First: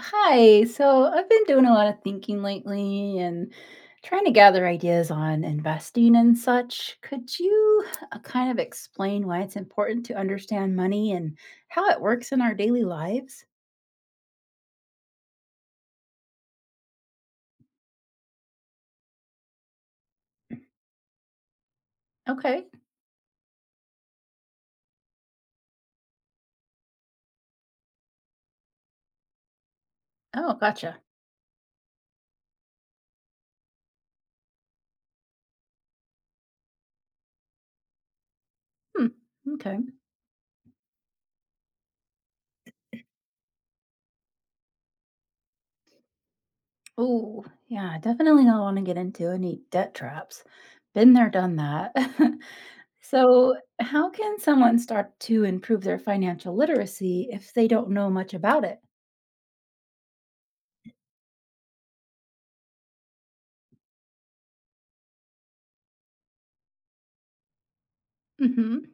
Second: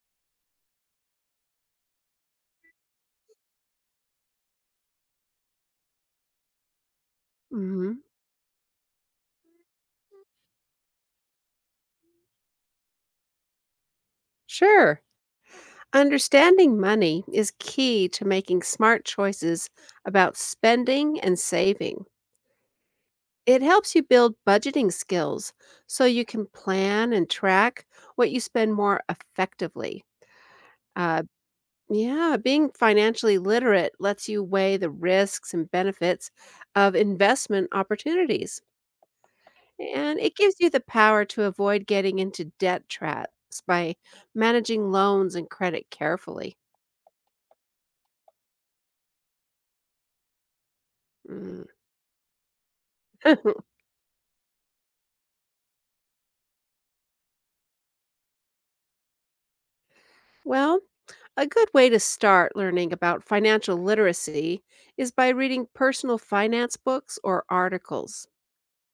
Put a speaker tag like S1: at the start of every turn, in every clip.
S1: Hi. So I've been doing a lot of thinking lately and trying to gather ideas on investing and such. Could you
S2: Mhm.
S1: kind of explain why it's important to understand money and how it works in our daily lives?
S2: Sure. Understanding money is key to making smart choices about spending and saving.
S1: Okay.
S2: It helps you build budgeting skills so you can plan and track what you spend more effectively.
S1: Oh, gotcha.
S2: Uh, yeah, being financially literate lets you weigh the risks and benefits of investment opportunities.
S1: Hmm. Okay.
S2: And it gives you the power to avoid getting into debt traps by managing loans and credit carefully.
S1: Oh, yeah. Definitely don't want to get into any debt traps. Been there, done
S2: Mm.
S1: that. So, how can someone start to improve their financial literacy if they don't know much about it?
S2: Well, a good way to start learning about financial literacy is by reading personal finance books or articles.
S1: Hmm.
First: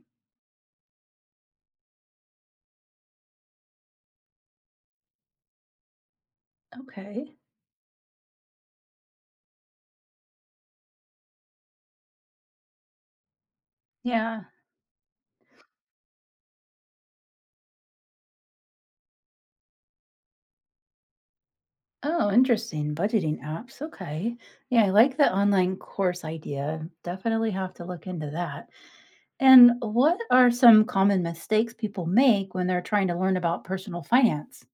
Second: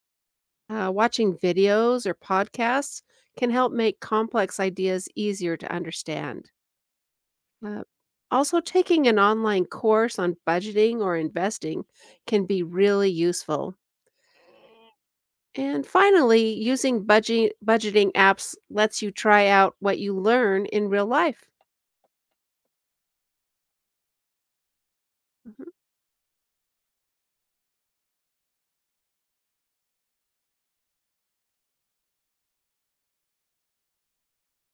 S2: Watching videos or podcasts can help make complex ideas easier to understand.
S1: Okay.
S2: Uh, Also, taking an online course on budgeting or investing can be really useful.
S1: Yeah.
S2: And finally, using budgeting apps lets you try out what you learn in real life.
S1: Oh, interesting. Budgeting apps. Okay. Yeah, I like the
S2: Mhm.
S1: online course idea. Definitely have to look into that. And what are some common mistakes people make when they're trying to learn about personal finance?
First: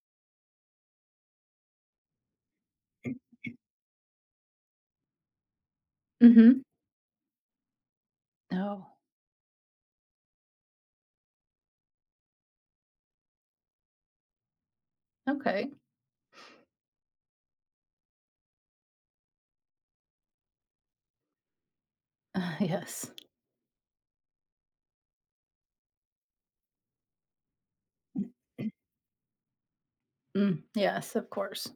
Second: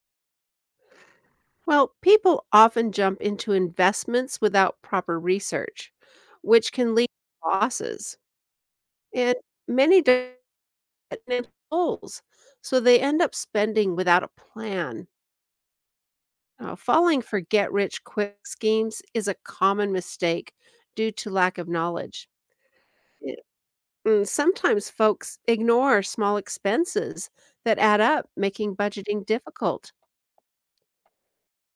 S2: Well, people often jump into investments without proper research,
S1: Hmm.
S2: which can lead to losses.
S1: Oh,
S2: And many and then goals. So they end up spending without a plan.
S1: okay.
S2: Falling for get rich quick schemes is a common mistake due to lack of knowledge.
S1: Yes.
S2: It- and sometimes folks ignore small expenses that add up,
S1: Mm,
S2: making budgeting difficult.
S1: mm, yes, of course.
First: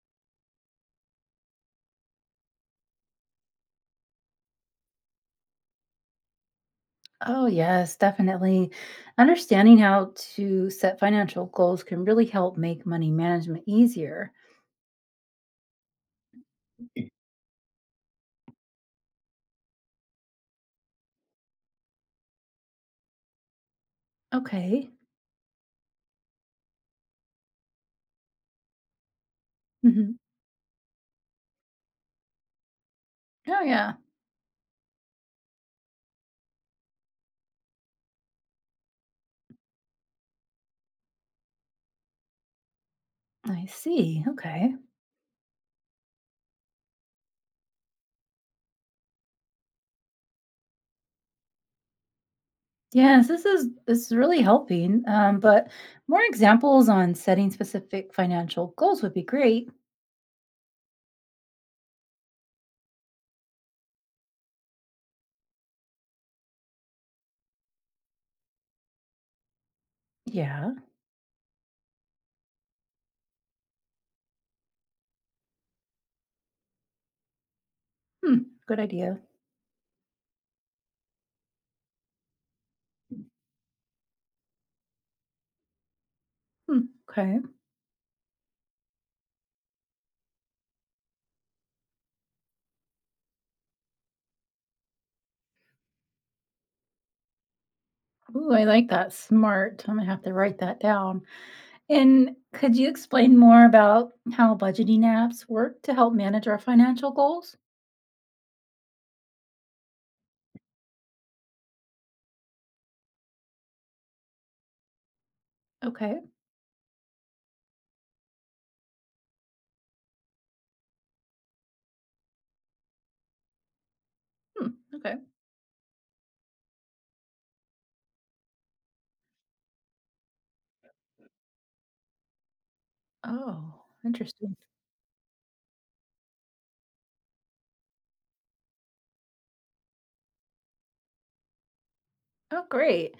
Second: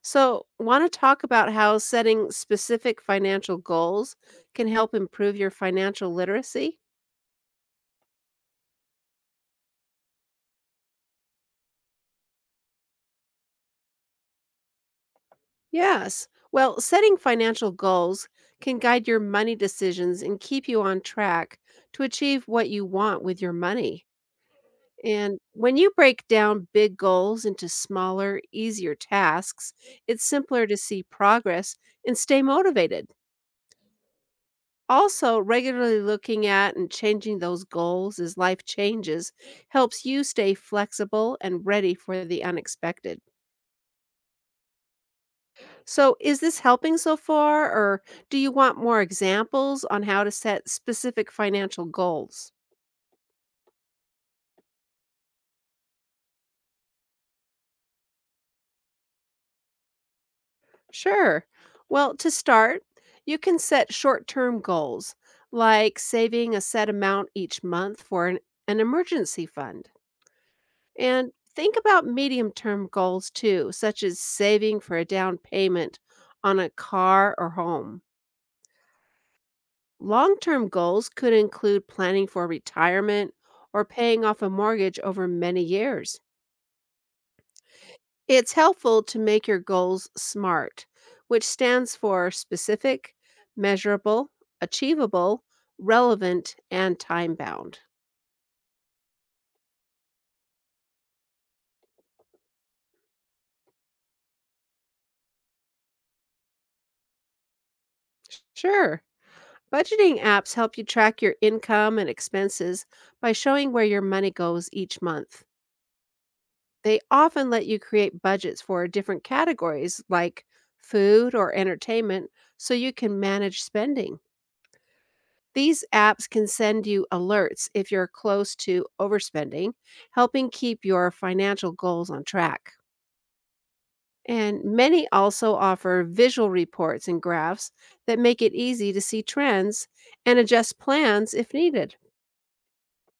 S2: So, want to talk about how setting specific financial goals can help improve your financial literacy?
S1: Oh, yes, definitely. Understanding how to set financial goals can really help make money management easier.
S2: Yes. Well, setting financial goals can guide your money decisions and keep you on track to achieve what you want with your money.
S1: Okay.
S2: And when you break down big goals into smaller, easier tasks,
S1: Hmm.
S2: it's simpler to see progress and stay motivated.
S1: Oh, yeah.
S2: Also, regularly looking at and changing those goals as life changes helps you stay flexible and ready for the unexpected.
S1: I see. Okay.
S2: So, is this helping so far, or do you want more examples on how to set specific financial goals?
S1: Yes, this is really helping. But more examples on setting specific financial goals would be great.
S2: Sure. Well, to start, you can set short term goals, like saving a set amount each month for an emergency fund.
S1: Yeah.
S2: And think about medium term goals too, such as saving for a down payment on a car or home.
S1: Hmm. Good idea.
S2: Long term goals could include planning for retirement or paying off a mortgage over many years.
S1: Hmm. Okay.
S2: It's helpful to make your goals SMART, which stands for specific, measurable, achievable, relevant, and time bound.
S1: Ooh, I like that. Smart. I'm gonna have to write that down. And could you explain more about how budgeting apps work to help manage our financial goals?
S2: Sure. Budgeting apps help you track your income and expenses by showing where your money goes each month.
S1: Okay.
S2: They often let you create budgets for different categories like food or entertainment so you can manage spending.
S1: Hmm. Okay.
S2: These apps can send you alerts if you're close to overspending, helping keep your financial goals on track.
S1: Oh, interesting.
S2: And many also offer visual reports and graphs that make it easy to see trends and adjust plans if needed.
S1: Oh, great.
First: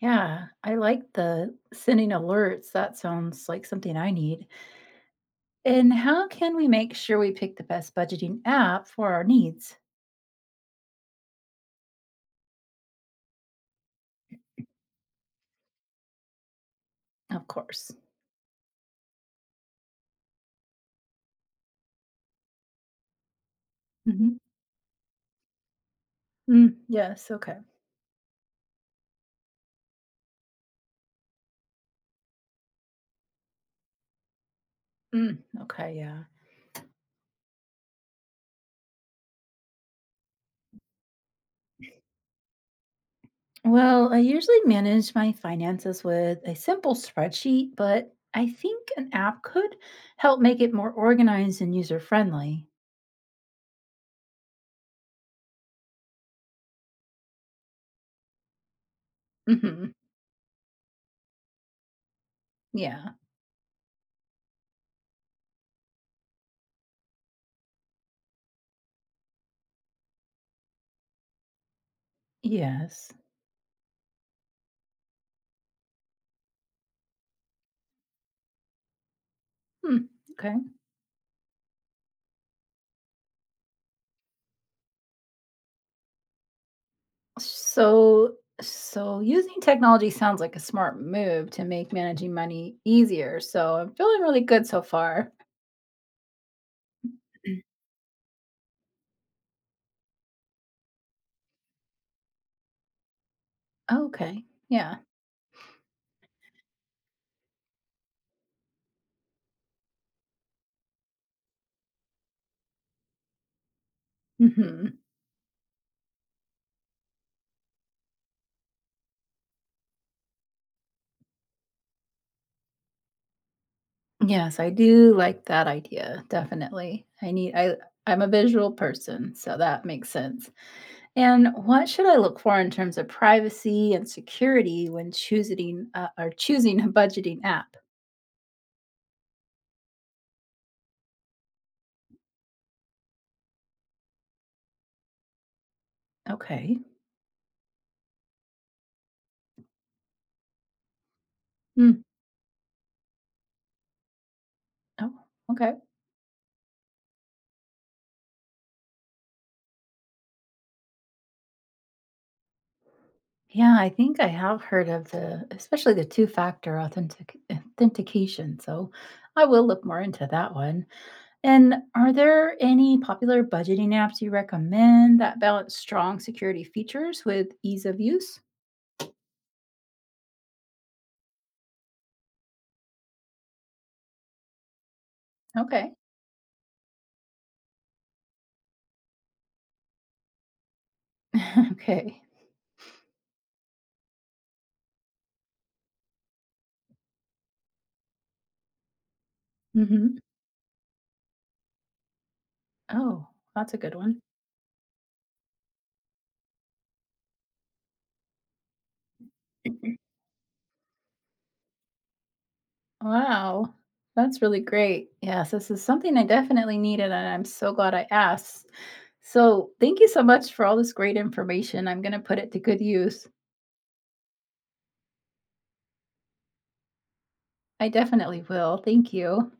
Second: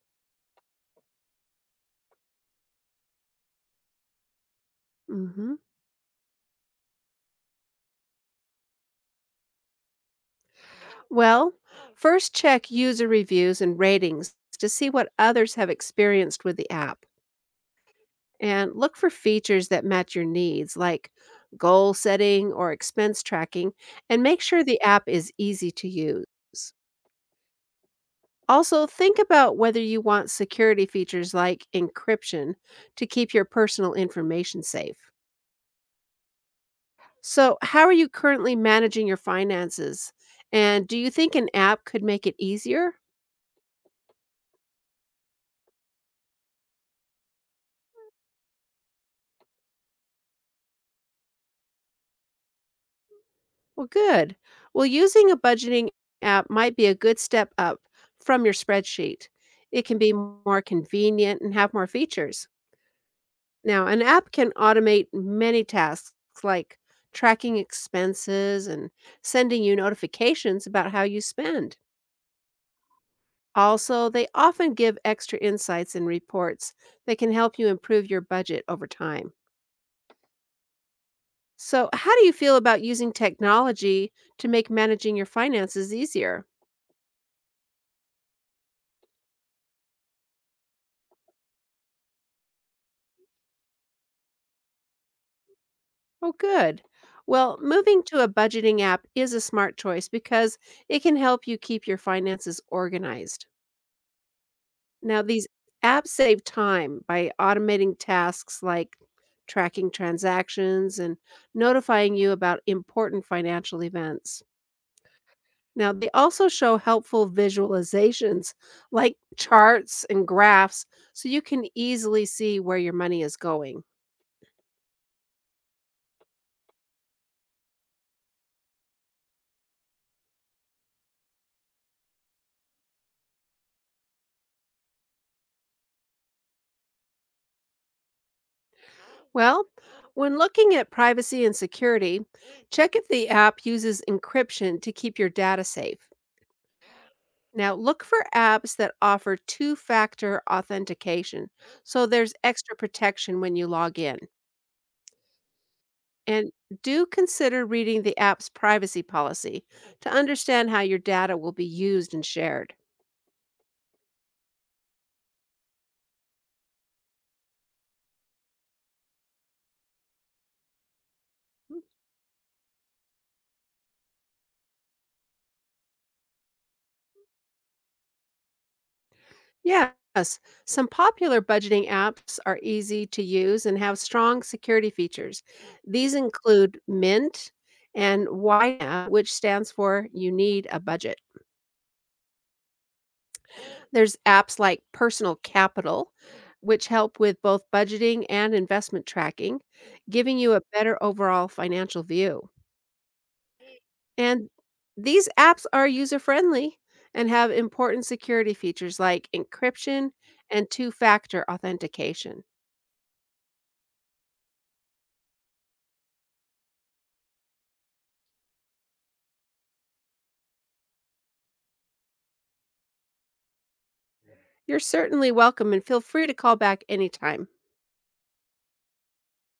S1: Yeah, I like the sending alerts. That sounds like something I need.
S2: Mhm.
S1: And how can we make sure we pick the best budgeting app for our needs?
S2: Well, first check user reviews and ratings to see what others have experienced with the app.
S1: Of course.
S2: And look for features that match your needs, like goal setting or expense tracking, and
S1: Hmm.
S2: make sure the app is easy to use.
S1: Mm, yes. Okay.
S2: Also, think about whether you want security features like encryption to keep your personal information safe.
S1: Mm, okay. Yeah.
S2: So, how are you currently managing your finances? And do you think an app could make it easier?
S1: Well, I usually manage my finances with a simple spreadsheet, but I think an app could help make it more organized and user friendly.
S2: Well, good. Well, using a budgeting app might be a good step up from your spreadsheet. It
S1: Hmm.
S2: can be more convenient and have more features.
S1: Yeah.
S2: Now, an app can automate many tasks like tracking expenses and sending you notifications about how you spend.
S1: Yes.
S2: Also, they often give extra insights and reports that can help you improve your budget over time.
S1: Hmm. Okay.
S2: So, how do you feel about using technology to make managing your finances easier?
S1: So, so using technology sounds like a smart move to make managing money easier. So I'm feeling really good so far.
S2: Oh, good. Well, moving to a budgeting app is a smart choice because it can help you keep your finances organized.
S1: Okay. Yeah.
S2: Now, these apps save time by automating tasks like tracking transactions and notifying you about important financial events.
S1: Mhm.
S2: Now, they also show helpful visualizations like charts and graphs so you can easily see where your money is going.
S1: Yes, I do like that idea, definitely. I need. I'm a visual person, so that makes sense. And what should I look for in terms of privacy and security when choosing or choosing a budgeting app?
S2: Well, when looking at privacy and security, check if the app uses encryption to keep your data safe.
S1: Okay.
S2: Now, look for apps that offer two factor authentication,
S1: Mm.
S2: so there's extra protection when you log in.
S1: Oh, okay.
S2: And do consider reading the app's privacy policy to understand how your data will be used and shared.
S1: Yeah, I think I have heard of the especially the two-factor authentication, so I will look more into that one. And
S2: Hmm.
S1: are there any popular budgeting apps you recommend that balance strong security features with ease of use?
S2: Yes, some popular budgeting apps are easy to use and have strong security features.
S1: Okay.
S2: These include Mint and YNAB, which stands for You Need a Budget.
S1: Okay.
S2: There's apps like Personal Capital, which help with both budgeting and investment tracking,
S1: Hmm.
S2: giving you a better overall financial view.
S1: Oh, that's a good one.
S2: And these apps are user friendly and have important security features like encryption and two factor authentication.
S1: Wow. That's really great. Yes, this is something I definitely needed, and I'm so glad I asked. So, thank you so much for all this great information. I'm going to put it to good use.
S2: You're certainly welcome, and feel free to call back anytime.
S1: I definitely will. Thank you.